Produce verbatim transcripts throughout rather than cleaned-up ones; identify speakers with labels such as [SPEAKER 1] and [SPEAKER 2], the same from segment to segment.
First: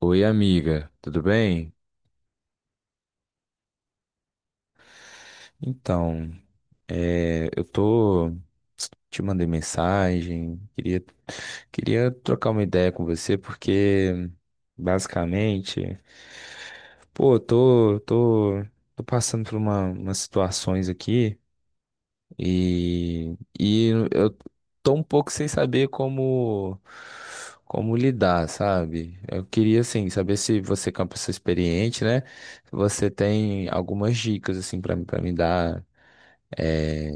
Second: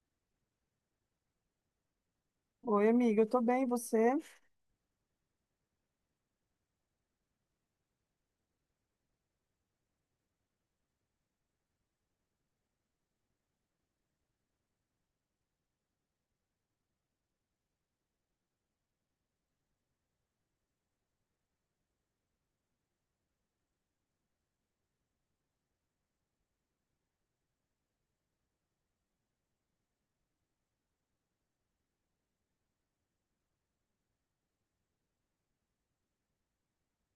[SPEAKER 1] Oi, amiga, tudo bem?
[SPEAKER 2] Oi, amiga, eu tô bem, e você?
[SPEAKER 1] Então, é, eu tô. Te mandei mensagem, queria, queria trocar uma ideia com você, porque basicamente, pô, eu tô, tô, tô passando por uma, umas situações aqui. E, e eu tô um pouco sem saber como, como lidar, sabe? Eu queria, assim, saber se você, que é uma pessoa experiente, né? Se você tem algumas dicas, assim, pra, pra me dar. É,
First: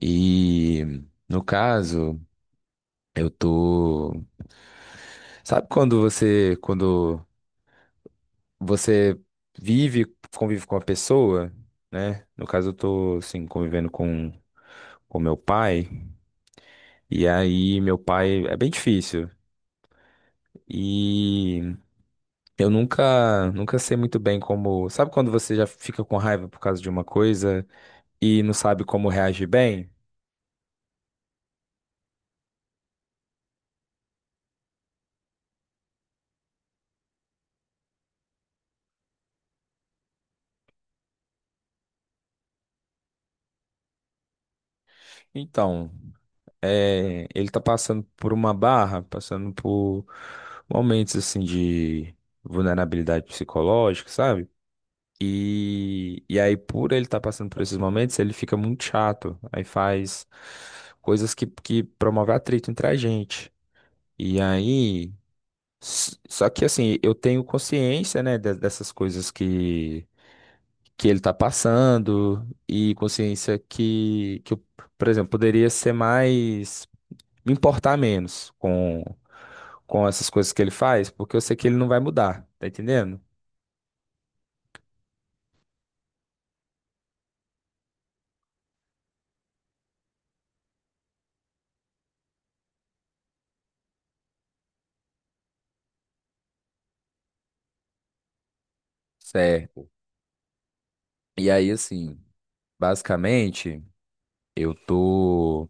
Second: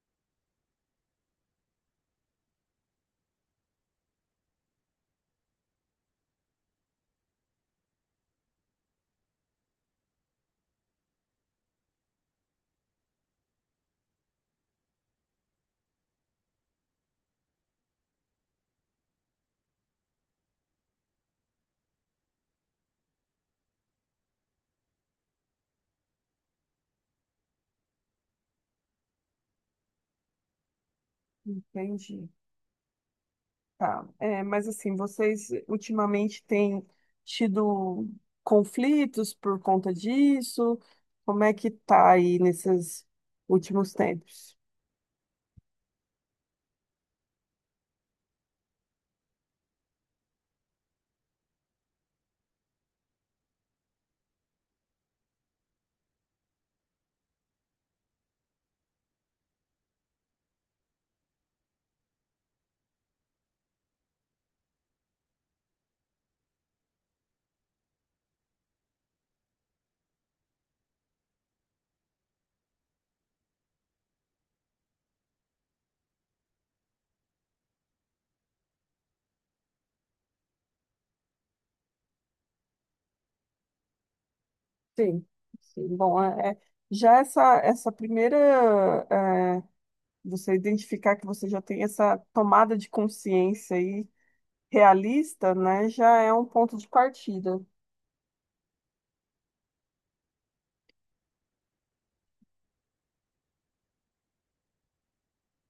[SPEAKER 1] e, no caso, eu tô... Sabe quando você, quando você vive, convive com uma pessoa, né? No caso, eu tô, assim, convivendo com, com meu pai. E aí, meu pai é bem difícil. E eu nunca, nunca sei muito bem como. Sabe quando você já fica com raiva por causa de uma coisa e não sabe como reagir bem?
[SPEAKER 2] Entendi. Tá. É, mas assim, vocês ultimamente têm tido conflitos por conta disso? Como é que tá aí nesses últimos tempos?
[SPEAKER 1] Então, é, ele tá passando por uma barra, passando por momentos assim de vulnerabilidade psicológica, sabe? E, e aí, por ele estar passando por esses momentos, ele fica muito chato. Aí faz coisas que, que promovem atrito entre a gente. E aí. S- Só que assim, eu tenho consciência, né, de- dessas coisas que, que ele tá passando e consciência que, que eu, por exemplo, poderia ser mais, me importar menos com, com essas coisas que ele faz, porque eu sei que ele não vai mudar, tá entendendo?
[SPEAKER 2] Sim, sim. Bom, é, é- já essa, essa primeira, é, você identificar que você já tem essa tomada de consciência aí realista, né, já é um ponto de partida.
[SPEAKER 1] Certo. E aí, assim, basicamente, eu tô.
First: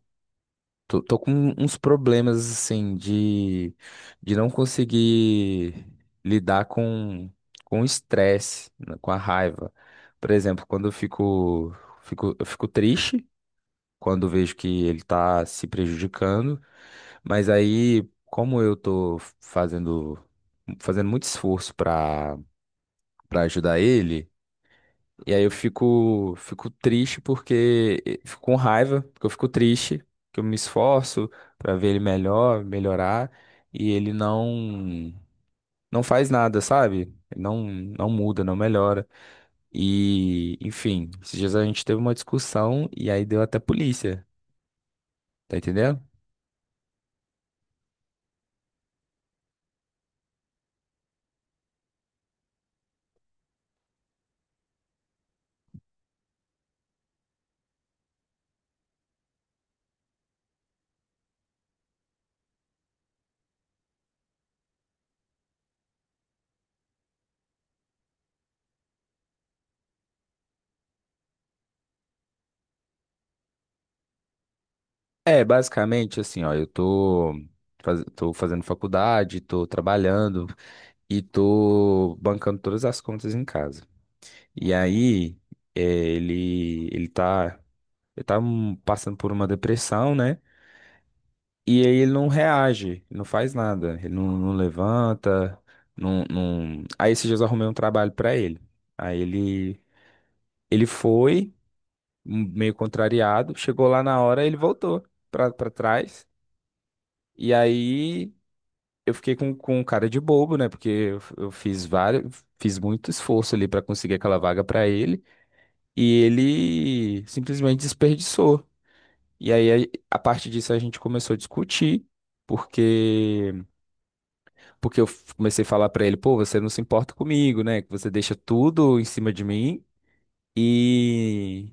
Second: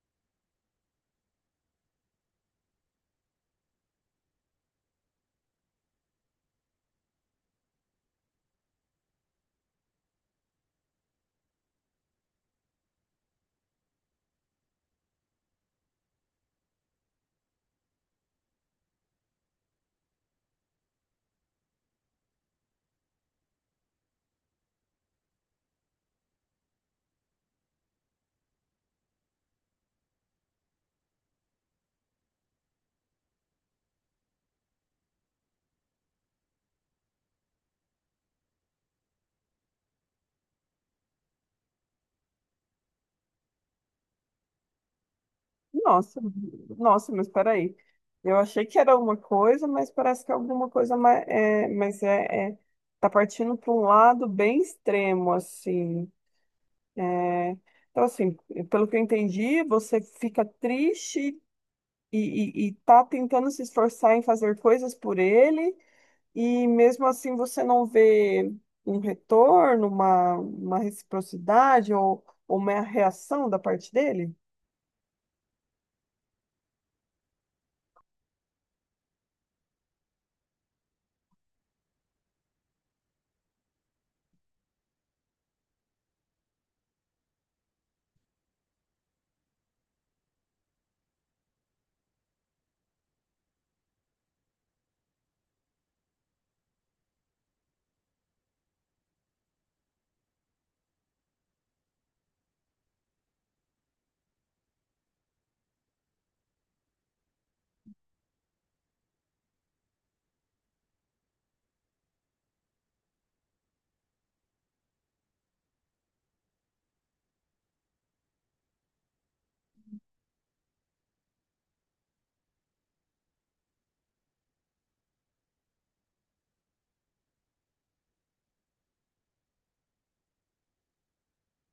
[SPEAKER 1] Tô, tô com um, uns problemas, assim, de, de não conseguir lidar com, com o estresse, né, com a raiva. Por exemplo, quando eu fico, fico, eu fico triste, quando vejo que ele tá se prejudicando, mas aí, como eu tô fazendo, fazendo muito esforço pra, pra ajudar ele, e aí eu fico, fico triste porque fico com raiva, porque eu fico triste, que eu me esforço pra ver ele melhor, melhorar, e ele não não faz nada, sabe? Ele não não muda, não melhora. E, enfim, esses dias a gente teve uma discussão e aí deu até polícia, tá entendendo?
[SPEAKER 2] Nossa, nossa, mas peraí. Eu achei que era uma coisa, mas parece que é alguma coisa mais. É, mas é, é- tá partindo para um lado bem extremo, assim. É, então, assim, pelo que eu entendi, você fica triste e, e, e tá tentando se esforçar em fazer coisas por ele, e mesmo assim você não vê um retorno, uma, uma reciprocidade ou, ou uma reação da parte dele?
[SPEAKER 1] É, basicamente assim, ó, eu tô faz- tô fazendo faculdade, tô trabalhando e tô bancando todas as contas em casa. E aí, eh, ele, ele tá, ele tá hum, passando por uma depressão, né? E aí ele não reage, ele não faz nada, ele não, não levanta, não, não... Aí esses dias eu arrumei um trabalho pra ele. Aí ele, ele foi, hum, meio contrariado, chegou lá na hora, ele voltou pra, pra trás. E aí eu fiquei com, com cara de bobo, né? Porque eu, eu fiz vários, fiz muito esforço ali pra conseguir aquela vaga pra ele. E ele simplesmente desperdiçou. E aí, a a partir disso, a gente começou a discutir, porque porque eu f- comecei a falar pra ele, pô, você não se importa comigo, né? Que você deixa tudo em cima de mim e,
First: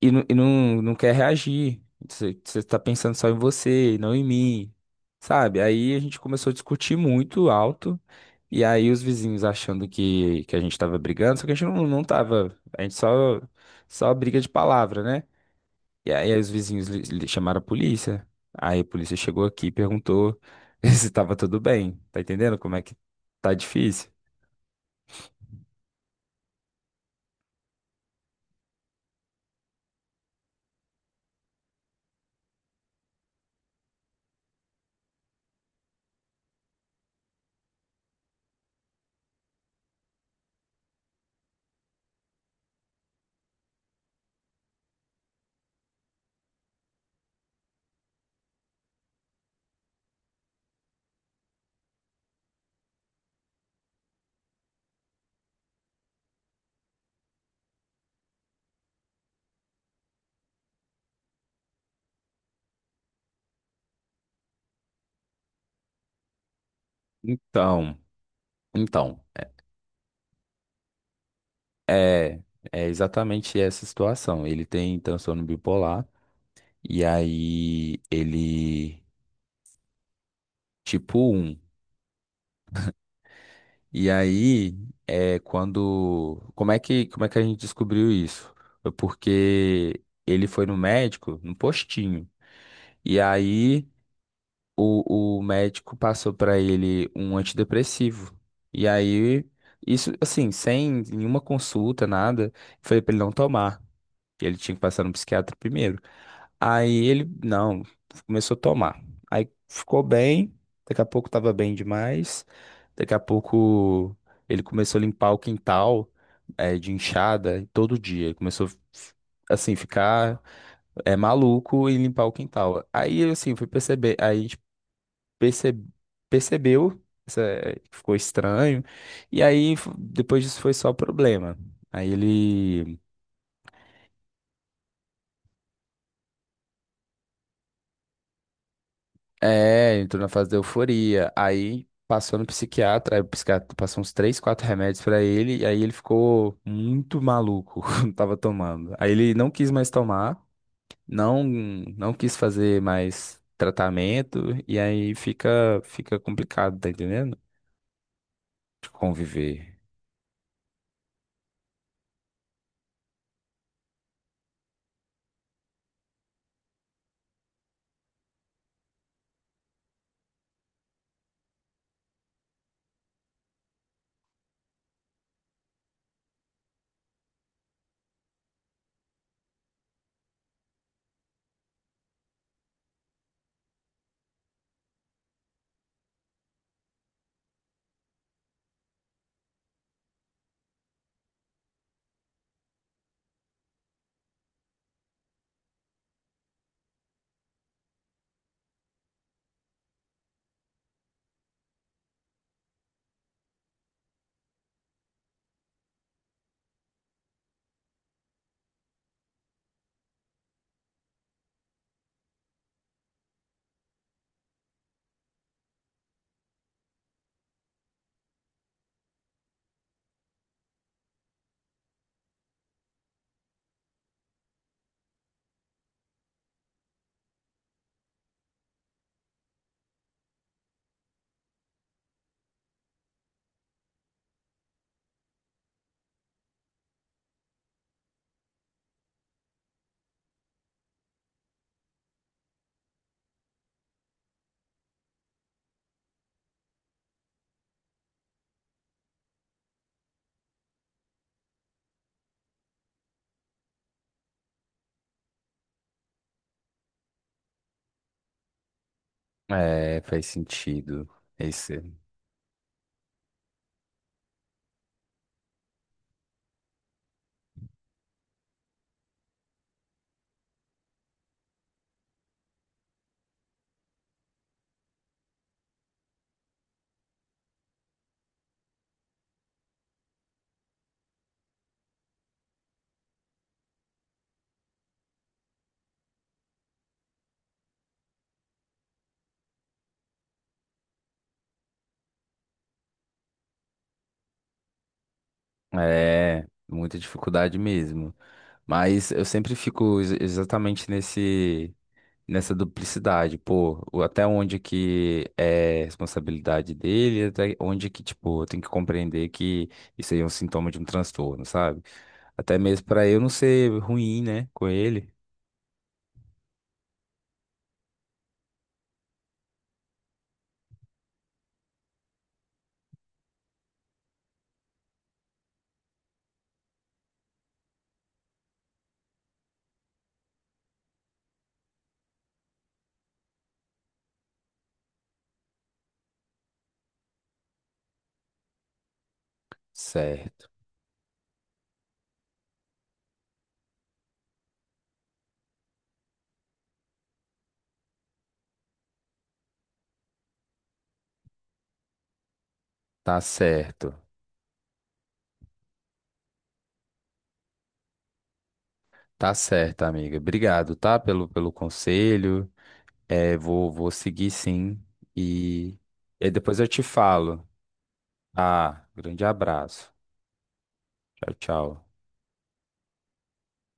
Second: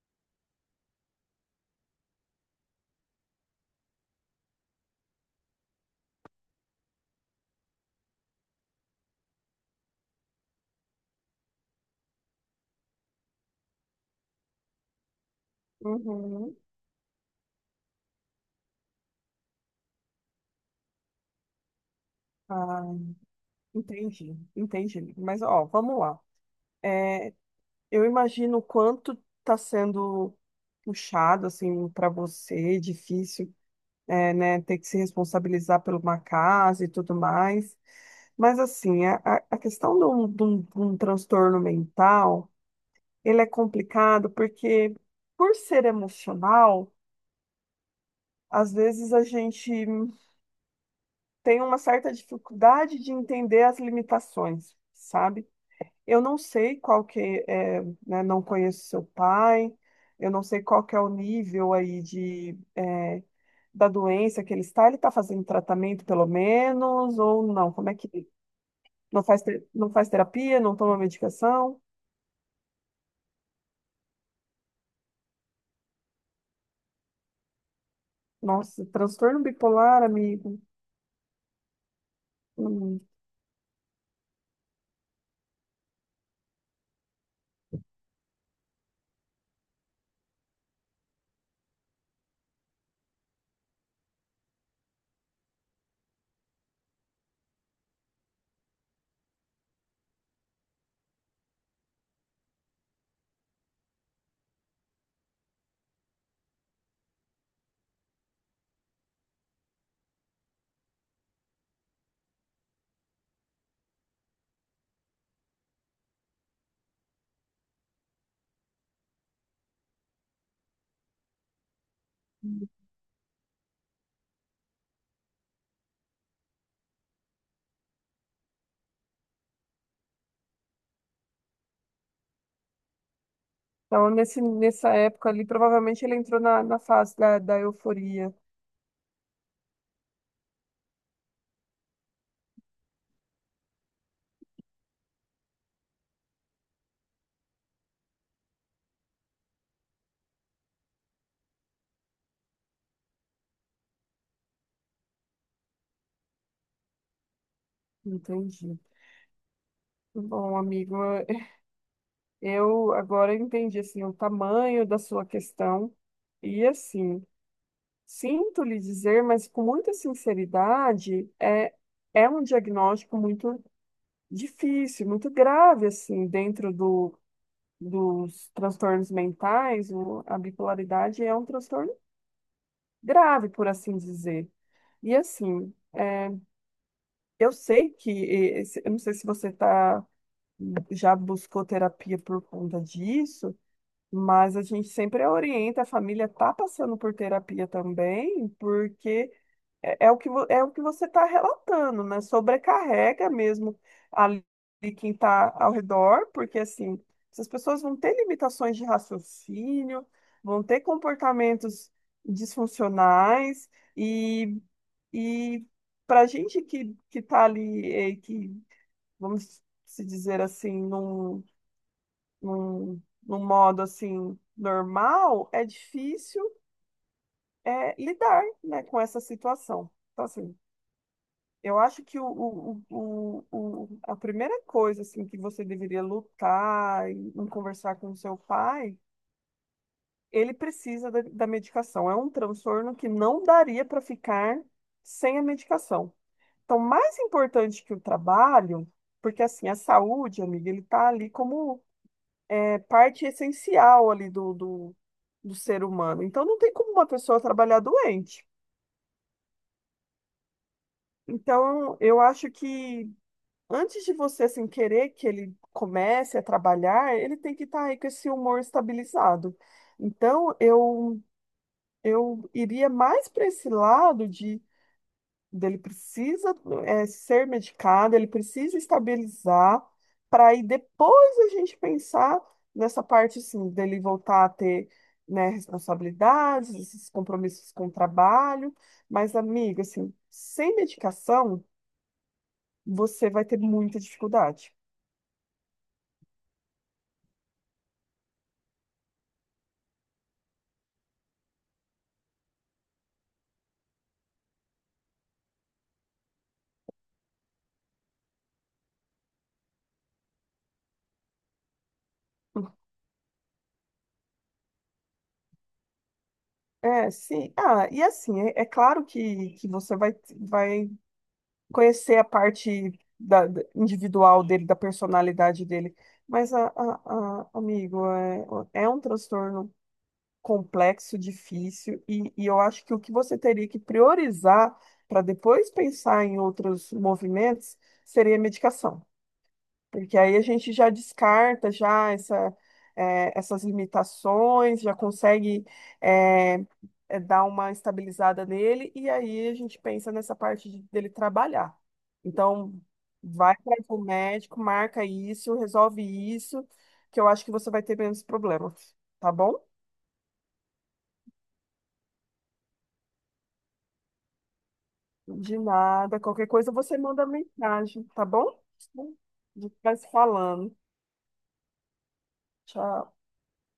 [SPEAKER 1] e, não, e não, não quer reagir. Você, você tá pensando só em você, e não em mim, sabe? Aí a gente começou a discutir muito alto, e aí os vizinhos achando que, que a gente tava brigando, só que a gente não, não tava, a gente só, só briga de palavra, né? E aí os
[SPEAKER 2] Uhum.
[SPEAKER 1] vizinhos li- li- chamaram a polícia. Aí a polícia chegou aqui e perguntou se estava tudo bem. Tá entendendo como é
[SPEAKER 2] Ah.
[SPEAKER 1] que tá difícil?
[SPEAKER 2] Entendi, entendi. Mas, ó, vamos lá. É, eu imagino o quanto está sendo puxado, assim, para você, difícil, é, né, ter que se responsabilizar por uma casa e tudo mais. Mas, assim, a, a a questão de um, de um- de um transtorno mental, ele é complicado porque, por ser emocional, às vezes a gente tem uma certa dificuldade de entender as limitações, sabe? Eu não sei qual que é, né, não conheço seu pai, eu não sei qual que é o nível aí de, é, da doença que ele está. Ele está fazendo tratamento pelo menos ou não? Como é
[SPEAKER 1] Então,
[SPEAKER 2] que
[SPEAKER 1] então,
[SPEAKER 2] não faz, te- não faz terapia, não toma medicação?
[SPEAKER 1] é, é É exatamente essa situação. Ele tem transtorno bipolar e aí
[SPEAKER 2] Nossa,
[SPEAKER 1] ele
[SPEAKER 2] transtorno bipolar, amigo.
[SPEAKER 1] tipo um.
[SPEAKER 2] Hum.
[SPEAKER 1] E aí é quando como é que como é que a gente descobriu isso? Foi porque ele foi no médico, no postinho. E aí o, o médico passou pra ele um antidepressivo. E aí, isso, assim, sem nenhuma consulta, nada, falei pra ele não tomar. Que ele tinha que passar no psiquiatra primeiro. Aí ele, não, começou a tomar. Aí ficou bem, daqui a pouco tava bem demais. Daqui a pouco ele começou a limpar o quintal eh, de enxada todo dia. Ele começou assim, ficar é, maluco e limpar o quintal. Aí assim, fui perceber. Aí perce- percebeu, essa- que ficou estranho, e aí f- depois disso foi só problema. Aí ele
[SPEAKER 2] Então, nesse, nessa época ali, provavelmente ele entrou na, na fase da, da euforia.
[SPEAKER 1] é, entrou na fase da euforia, aí passou no psiquiatra, aí o psiquiatra passou uns três, quatro remédios pra ele, e aí ele ficou muito maluco, quando tava tomando. Aí ele não quis mais tomar, não não quis fazer mais tratamento, e aí fica fica complicado, tá entendendo?
[SPEAKER 2] Entendi.
[SPEAKER 1] De conviver.
[SPEAKER 2] Bom, amigo, eu agora entendi assim o tamanho da sua questão e assim, sinto lhe dizer, mas com muita sinceridade, é é um diagnóstico muito difícil, muito grave assim, dentro do, dos transtornos mentais, o- a bipolaridade é um transtorno grave, por assim dizer. E assim, eu sei que, eh, esse- eu não sei se você tá, já buscou terapia por conta disso, mas a gente sempre orienta, a família está passando por terapia também, porque é, é o que, vo- é o que você está relatando, né? Sobrecarrega mesmo ali quem está ao redor, porque assim, essas pessoas vão ter limitações de raciocínio, vão ter comportamentos disfuncionais, e, e para a gente que, que está ali, eh, que, vamos se dizer assim, não num, num modo assim normal, é difícil é, lidar, né, com essa situação. Então, assim, eu acho que o, o, o, o, o- a primeira coisa assim que você deveria lutar e em conversar com o seu pai, ele precisa da, da medicação. É um transtorno que não daria para ficar sem a medicação. Então, mais importante que o trabalho, porque assim, a saúde, amiga, ele tá ali como é parte essencial ali do, do, do ser humano. Então, não tem como uma pessoa trabalhar doente.
[SPEAKER 1] É, faz sentido. Esse.
[SPEAKER 2] Então, eu acho que antes de você assim, querer que ele comece a trabalhar, ele tem que estar aí com esse humor estabilizado. Então, eu, eu iria mais para esse lado de ele precisa é, ser medicado, ele precisa estabilizar, para aí depois a gente pensar nessa parte assim, dele voltar a ter, né, responsabilidades, esses compromissos com o trabalho. Mas, amiga, assim, sem medicação, você vai ter muita dificuldade.
[SPEAKER 1] É, muita dificuldade mesmo. Mas eu sempre fico ex- exatamente nesse, nessa duplicidade, pô, o- até onde que é responsabilidade dele, até onde que, tipo, eu tenho que compreender que isso aí é um sintoma de um transtorno, sabe? Até mesmo pra eu não ser ruim, né, com ele.
[SPEAKER 2] É, sim. Ah, e assim, é, é claro que, que você vai, vai conhecer a parte da, da- individual dele, da personalidade dele. Mas, a, a- a- amigo, é, é um transtorno complexo, difícil, e, e eu acho que o que você teria que priorizar para depois pensar em outros movimentos seria a medicação. Porque aí a
[SPEAKER 1] Certo,
[SPEAKER 2] gente já descarta já essa, eh, essas limitações, já consegue eh, eh, dar uma estabilizada nele, e aí a gente pensa nessa parte de- dele trabalhar. Então,
[SPEAKER 1] tá
[SPEAKER 2] vai
[SPEAKER 1] certo.
[SPEAKER 2] para o médico, marca isso, resolve isso, que eu acho que você vai ter menos problemas, tá
[SPEAKER 1] Tá
[SPEAKER 2] bom?
[SPEAKER 1] certo, amiga. Obrigado, tá, pelo, pelo conselho. É, vou, vou seguir sim.
[SPEAKER 2] De
[SPEAKER 1] E,
[SPEAKER 2] nada,
[SPEAKER 1] e aí
[SPEAKER 2] qualquer
[SPEAKER 1] depois eu
[SPEAKER 2] coisa
[SPEAKER 1] te
[SPEAKER 2] você manda
[SPEAKER 1] falo.
[SPEAKER 2] mensagem, tá bom?
[SPEAKER 1] Ah, grande
[SPEAKER 2] A gente
[SPEAKER 1] abraço.
[SPEAKER 2] vai se falando.
[SPEAKER 1] Tchau, tchau.
[SPEAKER 2] Tchau.